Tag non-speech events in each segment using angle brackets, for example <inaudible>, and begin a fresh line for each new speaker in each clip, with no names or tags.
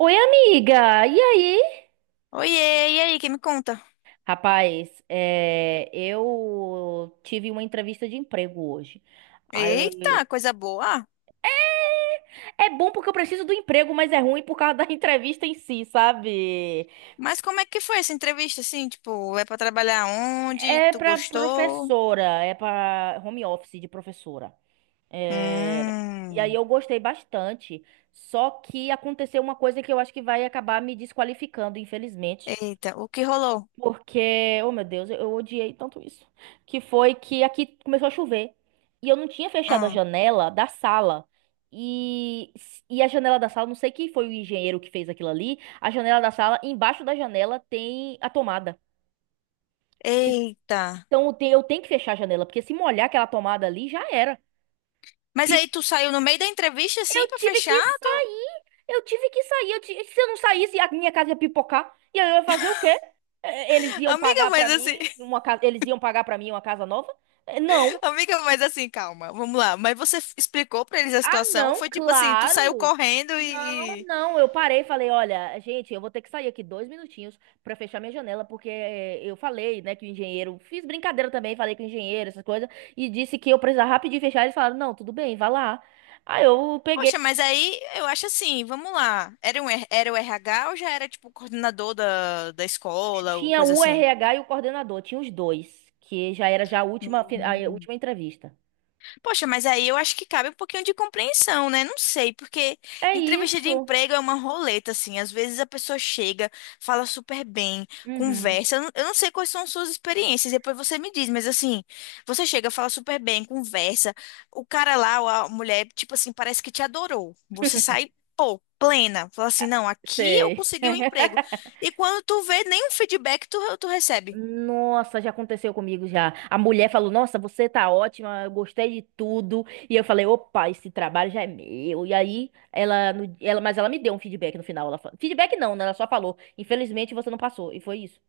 Oi, amiga! E aí?
Oiê, e aí, quem me conta?
Rapaz, é, eu tive uma entrevista de emprego hoje. Aí eu-
Eita, coisa boa. Ah,
é bom porque eu preciso do emprego, mas é ruim por causa da <laughs> entrevista em si, sabe?
mas como é que foi essa entrevista, assim? Tipo, é pra trabalhar onde?
É
Tu
pra
gostou?
professora, é pra home office de professora. É. E aí
Hum.
eu gostei bastante. Só que aconteceu uma coisa que eu acho que vai acabar me desqualificando, infelizmente.
Eita, o que rolou?
Porque, oh meu Deus, eu odiei tanto isso. Que foi que aqui começou a chover. E eu não tinha fechado a
Hum.
janela da sala. E, e a janela da sala, não sei quem foi o engenheiro que fez aquilo ali. A janela da sala, embaixo da janela tem a tomada.
Eita.
Então eu tenho que fechar a janela, porque se molhar aquela tomada ali, já era.
Mas aí tu saiu no meio da entrevista, assim,
Eu
pra
tive
fechar?
que sair. Eu tive que sair. Se eu não saísse, a minha casa ia pipocar. E aí eu ia fazer o quê? Eles
<laughs>
iam
Amiga,
pagar pra
mas assim,
mim
<laughs>
uma casa, eles iam pagar para mim uma casa nova? Não.
amiga, mas assim, calma, vamos lá. Mas você explicou pra eles a
Ah,
situação? Ou
não,
foi tipo assim, tu saiu
claro.
correndo
Não,
e,
não. Eu parei e falei, olha, gente, eu vou ter que sair aqui dois minutinhos pra fechar minha janela, porque eu falei, né, que o engenheiro, fiz brincadeira também, falei com o engenheiro, essas coisas, e disse que eu precisava rapidinho fechar. Eles falaram, não, tudo bem, vá lá. Aí eu peguei.
poxa, mas aí eu acho assim, vamos lá. Era o RH ou já era tipo coordenador da escola, ou
Tinha
coisa
o
assim?
RH e o coordenador, tinha os dois, que já era já a última, a
Hum.
última entrevista.
Poxa, mas aí eu acho que cabe um pouquinho de compreensão, né? Não sei, porque
É
entrevista de
isso.
emprego é uma roleta, assim. Às vezes a pessoa chega, fala super bem,
Uhum.
conversa. Eu não sei quais são suas experiências, depois você me diz, mas assim, você chega, fala super bem, conversa. O cara lá, ou a mulher, tipo assim, parece que te adorou. Você sai, pô, plena. Fala assim, não, aqui eu
Sei.
consegui o um emprego.
<laughs>
E quando tu vê, nenhum feedback tu recebe.
Nossa, já aconteceu comigo já. A mulher falou: Nossa, você tá ótima, eu gostei de tudo. E eu falei: Opa, esse trabalho já é meu. E aí, ela, ela, mas ela me deu um feedback no final. Ela, feedback não, né? Ela só falou: Infelizmente você não passou. E foi isso.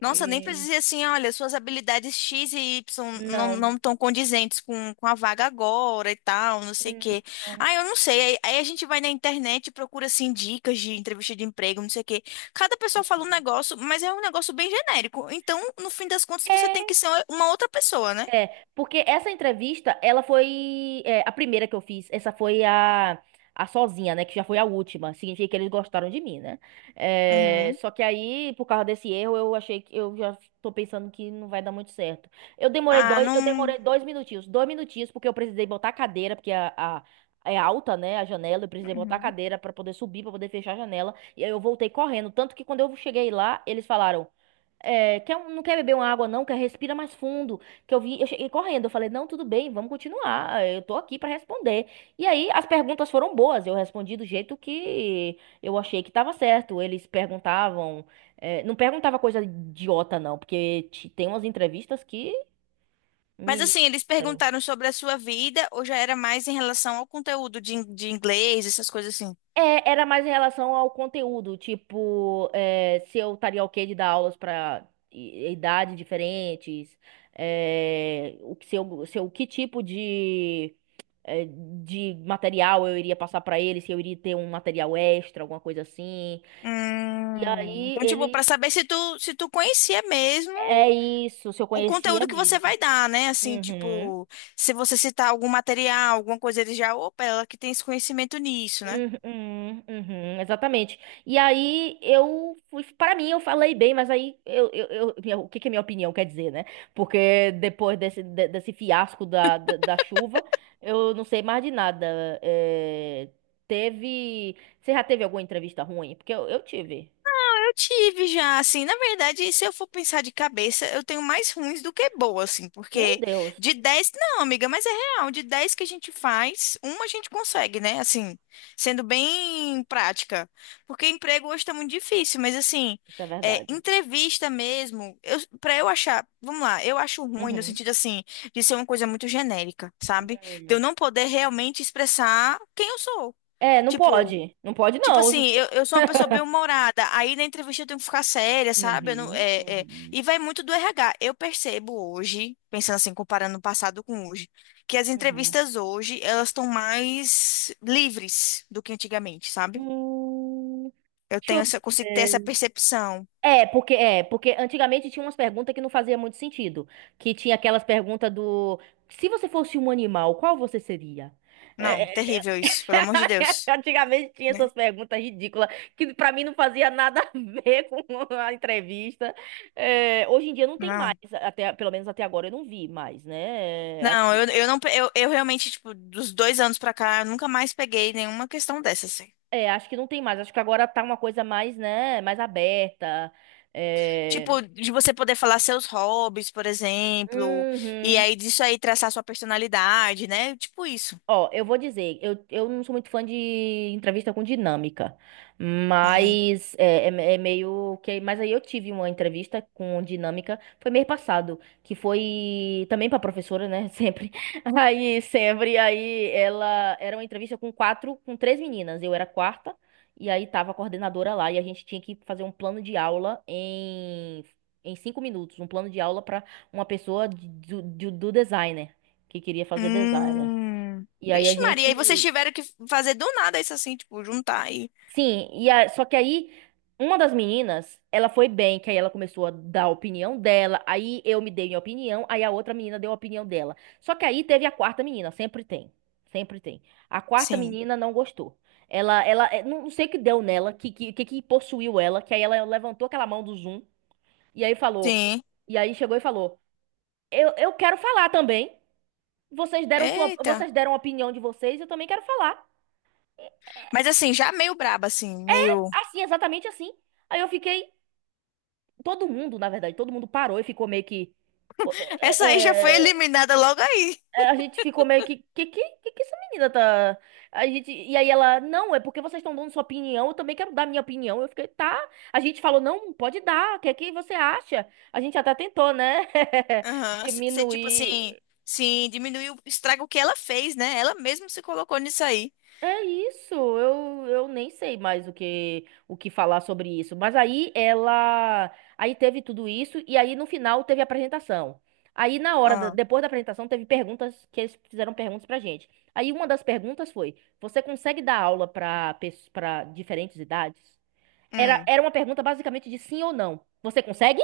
Nossa, nem precisa
E-
dizer assim, olha, suas habilidades X e Y não
Não.
não estão condizentes com a vaga agora e tal, não sei o
Hum.
quê.
Não.
Ah, eu não sei. Aí a gente vai na internet e procura, assim, dicas de entrevista de emprego, não sei o quê. Cada pessoa fala um
Uhum.
negócio, mas é um negócio bem genérico. Então, no fim das contas, você tem
É,
que ser uma outra pessoa, né?
Porque essa entrevista, ela foi a primeira que eu fiz. Essa foi a sozinha, né? Que já foi a última. Significa que eles gostaram de mim, né? É,
Uhum.
só que aí, por causa desse erro, eu achei que eu já tô pensando que não vai dar muito certo.
Ah,
Eu
não.
demorei dois minutinhos, porque eu precisei botar a cadeira, porque é alta, né? A janela, eu precisei botar a
Uhum.
cadeira pra poder subir, pra poder fechar a janela. E aí eu voltei correndo. Tanto que quando eu cheguei lá, eles falaram. É, quer, não quer beber uma água, não, quer respira mais fundo. Que eu vi, eu cheguei correndo, eu falei, não, tudo bem, vamos continuar. Eu tô aqui pra responder. E aí as perguntas foram boas, eu respondi do jeito que eu achei que tava certo. Eles perguntavam, é, não perguntava coisa idiota, não, porque tem umas entrevistas que.
Mas
meni-
assim, eles perguntaram sobre a sua vida ou já era mais em relação ao conteúdo de inglês, essas coisas assim?
É, era mais em relação ao conteúdo, tipo, é, se eu estaria ok de dar aulas pra idades diferentes, é, o que, se eu, se eu- que tipo de eh, de material eu iria passar pra ele, se eu iria ter um material extra, alguma coisa assim. E aí
Então, tipo, pra
ele.
saber se tu conhecia mesmo
É isso, se eu
o
conhecia
conteúdo que você
mesmo.
vai dar, né? Assim,
Uhum.
tipo, se você citar algum material, alguma coisa, ele já, opa, ela que tem esse conhecimento nisso, né?
Uhum, uhum, exatamente. E aí eu fui, para mim eu falei bem, mas aí o que que a minha opinião quer dizer, né? Porque depois desse fiasco da chuva, eu não sei mais de nada. É, teve, você já teve alguma entrevista ruim? Porque eu tive.
Eu tive já, assim, na verdade, se eu for pensar de cabeça, eu tenho mais ruins do que boas assim,
Meu
porque
Deus.
de 10 não, amiga, mas é real, de 10 que a gente faz, uma a gente consegue, né? Assim, sendo bem prática. Porque emprego hoje tá muito difícil, mas assim,
Isso é
é,
verdade.
entrevista mesmo, eu, pra eu achar, vamos lá, eu acho ruim no
Uhum.
sentido, assim, de ser uma coisa muito genérica, sabe? De
Hum.
eu não poder realmente expressar quem eu sou.
É, não
Tipo,
pode. Não pode,
tipo
não.
assim, eu sou uma pessoa bem
<laughs>
humorada, aí na entrevista eu tenho que ficar séria, sabe? Eu não-
Uhum. Uhum.
e vai muito do RH. Eu percebo hoje, pensando assim, comparando o passado com hoje, que as
Uhum.
entrevistas hoje, elas estão mais livres do que antigamente, sabe?
Hum, deixa eu
Eu consigo ter essa
ver.
percepção.
É, porque antigamente tinha umas perguntas que não fazia muito sentido, que tinha aquelas perguntas do se você fosse um animal, qual você seria?
Não,
É, é,
terrível isso, pelo amor de
<laughs>
Deus,
Antigamente tinha
né?
essas perguntas ridículas que pra mim não fazia nada a ver <laughs> com a entrevista. É, hoje em dia não tem mais,
Não.
até, pelo menos até agora eu não vi mais, né? É,
Não, eu não, pe- eu realmente, tipo, dos 2 anos pra cá, eu nunca mais peguei nenhuma questão dessa, assim.
acho que não tem mais. Acho que agora tá uma coisa mais, né, mais aberta. É.
Tipo, de você poder falar seus hobbies, por exemplo, e
Uhum.
aí disso aí traçar sua personalidade, né? Tipo isso.
Ó, eu vou dizer, eu não sou muito fã de entrevista com dinâmica,
Ai.
mas é meio que. Mas aí eu tive uma entrevista com dinâmica, foi mês passado, que foi também pra professora, né? <laughs> Sempre. Aí, sempre. Aí ela era uma entrevista com quatro, com três meninas, eu era a quarta, e aí tava a coordenadora lá, e a gente tinha que fazer um plano de aula em cinco minutos, um plano de aula pra uma pessoa do designer, que queria fazer designer.
Hum.
E aí a
Vixe, Maria, aí
gente.
vocês tiveram que fazer do nada isso assim, tipo, juntar aí.
Sim, só que aí uma das meninas, ela foi bem, que aí ela começou a dar a opinião dela, aí eu me dei minha opinião, aí a outra menina deu a opinião dela. Só que aí teve a quarta menina, sempre tem. Sempre tem. A quarta
Sim.
menina não gostou. Não não sei o que deu nela, que possuiu ela, que aí ela levantou aquela mão do Zoom e aí falou.
Sim.
E aí chegou e falou: eu quero falar também. Vocês deram sua,
Eita.
vocês deram a opinião de vocês, eu também quero falar.
Mas assim, já meio braba, assim, meio.
Assim, exatamente assim. Aí eu fiquei. Todo mundo, na verdade, todo mundo parou e ficou meio que.
Essa aí já foi
é, é,
eliminada logo aí.
a gente ficou meio que. Que essa menina tá. A gente, e aí ela, não, é porque vocês estão dando sua opinião, eu também quero dar minha opinião. Eu fiquei, tá. A gente falou, não, pode dar, o que é que você acha? A gente até tentou, né? <laughs>
Aham. Você, tipo assim,
Diminuir.
sim, diminuiu, estraga o que ela fez, né? Ela mesma se colocou nisso aí.
É isso, eu nem sei mais o que falar sobre isso. Mas aí ela, aí teve tudo isso e aí no final teve a apresentação. Aí na hora
Ah.
depois da apresentação teve perguntas que eles fizeram perguntas pra gente. Aí uma das perguntas foi: você consegue dar aula para diferentes idades? Era,
Hum.
era uma pergunta basicamente de sim ou não. Você consegue?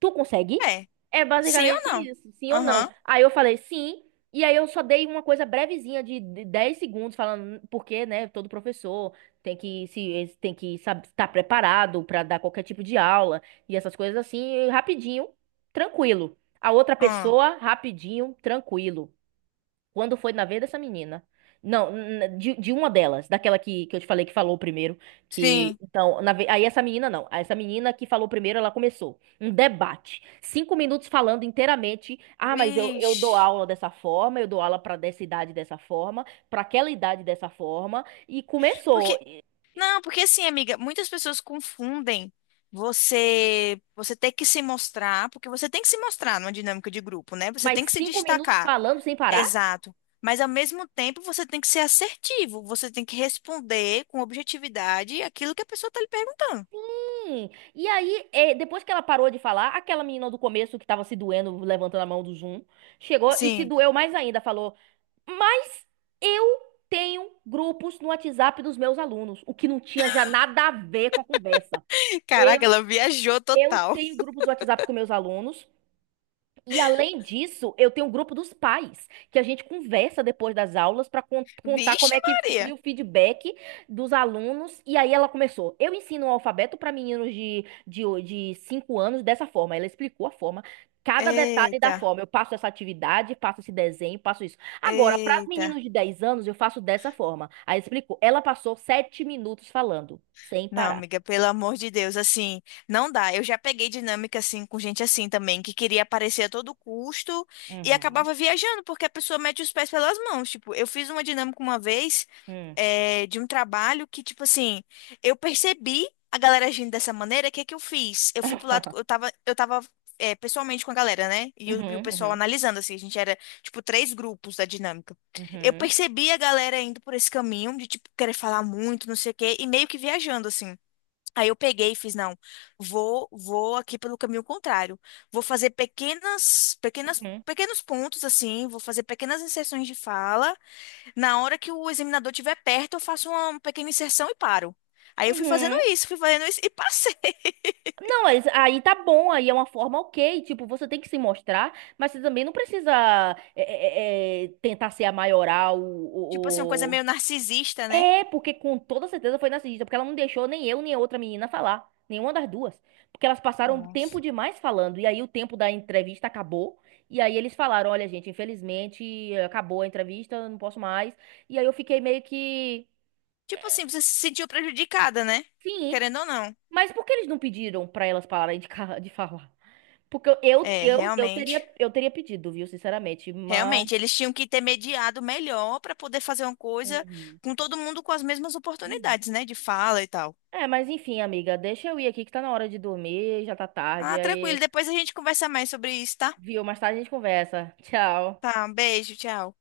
Tu consegue?
É.
É
Sim ou
basicamente
não?
isso, sim ou não.
Aham.
Aí eu falei sim, e aí eu só dei uma coisa brevezinha de 10 segundos falando porque, né, todo professor tem que se tem que saber estar preparado para dar qualquer tipo de aula e essas coisas assim, e rapidinho, tranquilo. A outra
Ahn.
pessoa, rapidinho, tranquilo. Quando foi na vez dessa menina? Não, de uma delas, daquela que eu te falei que falou primeiro, que
Sim.
então, aí essa menina não, essa menina que falou primeiro, ela começou um debate, 5 minutos falando inteiramente, ah, mas eu dou
Vixe.
aula dessa forma, eu dou aula pra dessa idade dessa forma, pra aquela idade dessa forma, e começou,
Porque, não, porque assim, amiga, muitas pessoas confundem você ter que se mostrar, porque você tem que se mostrar numa dinâmica de grupo, né? Você
mas
tem que se
5 minutos
destacar.
falando sem parar.
Exato. Mas ao mesmo tempo, você tem que ser assertivo, você tem que responder com objetividade aquilo que a pessoa está lhe perguntando.
Hum, E aí, depois que ela parou de falar, aquela menina do começo que tava se doendo, levantando a mão do Zoom, chegou e se
Sim.
doeu mais ainda, falou: Mas eu tenho grupos no WhatsApp dos meus alunos, o que não tinha já nada a ver com a conversa.
<laughs>
Eu,
Caraca, ela viajou
eu
total.
tenho grupos do WhatsApp com meus alunos e além disso, eu tenho um grupo dos pais, que a gente conversa depois das aulas para contar como
Vixe,
é que foi
Maria.
o feedback dos alunos. E aí ela começou. Eu ensino o alfabeto para meninos de 5 anos dessa forma. Ela explicou a forma, cada detalhe da
Eita,
forma. Eu passo essa atividade, passo esse desenho, passo isso. Agora, para os
eita.
meninos de 10 anos, eu faço dessa forma. Aí explicou. Ela passou 7 minutos falando, sem
Não,
parar.
amiga, pelo amor de Deus, assim, não dá. Eu já peguei dinâmica assim com gente assim também, que queria aparecer a todo custo e
Uhum.
acabava viajando, porque a pessoa mete os pés pelas mãos. Tipo, eu fiz uma dinâmica uma vez,
Hum.
de um trabalho que, tipo assim, eu percebi a galera agindo dessa maneira, o que que eu fiz? Eu fui pro lado,
<laughs>
eu tava, pessoalmente com a galera, né? E o
Uhum,
pessoal
uhum,
analisando, assim, a gente era, tipo, três grupos da dinâmica. Eu
uhum,
percebi a galera indo por esse caminho de, tipo, querer falar muito, não sei o quê, e meio que viajando, assim. Aí eu peguei e fiz, não, vou aqui pelo caminho contrário. Vou fazer
uhum,
pequenos pontos assim, vou fazer pequenas inserções de fala. Na hora que o examinador estiver perto, eu faço uma pequena inserção e paro. Aí eu
uhum.
fui fazendo isso e passei. <laughs>
Não, mas aí tá bom, aí é uma forma ok, tipo, você tem que se mostrar, mas você também não precisa tentar ser a maioral
Tipo assim, uma coisa
o ou-
meio narcisista, né?
É, porque com toda certeza foi narcisista, porque ela não deixou nem eu nem a outra menina falar, nenhuma das duas. Porque elas passaram tempo
Nossa.
demais falando, e aí o tempo da entrevista acabou, e aí eles falaram, olha, gente, infelizmente acabou a entrevista, não posso mais. E aí eu fiquei meio que.
Tipo assim, você se sentiu prejudicada, né?
Sim,
Querendo ou não.
mas por que eles não pediram pra elas pararem de, de falar? Porque
É, realmente.
eu teria pedido, viu, sinceramente, mas.
Realmente, eles tinham que ter mediado melhor para poder fazer uma coisa
Uhum,
com todo mundo com as mesmas
uhum.
oportunidades, né, de fala e tal.
É, mas enfim, amiga, deixa eu ir aqui que tá na hora de dormir, já tá tarde,
Ah,
aí,
tranquilo, depois a gente conversa mais sobre isso, tá?
viu, mais tarde a gente conversa. Tchau.
Tá, um beijo, tchau.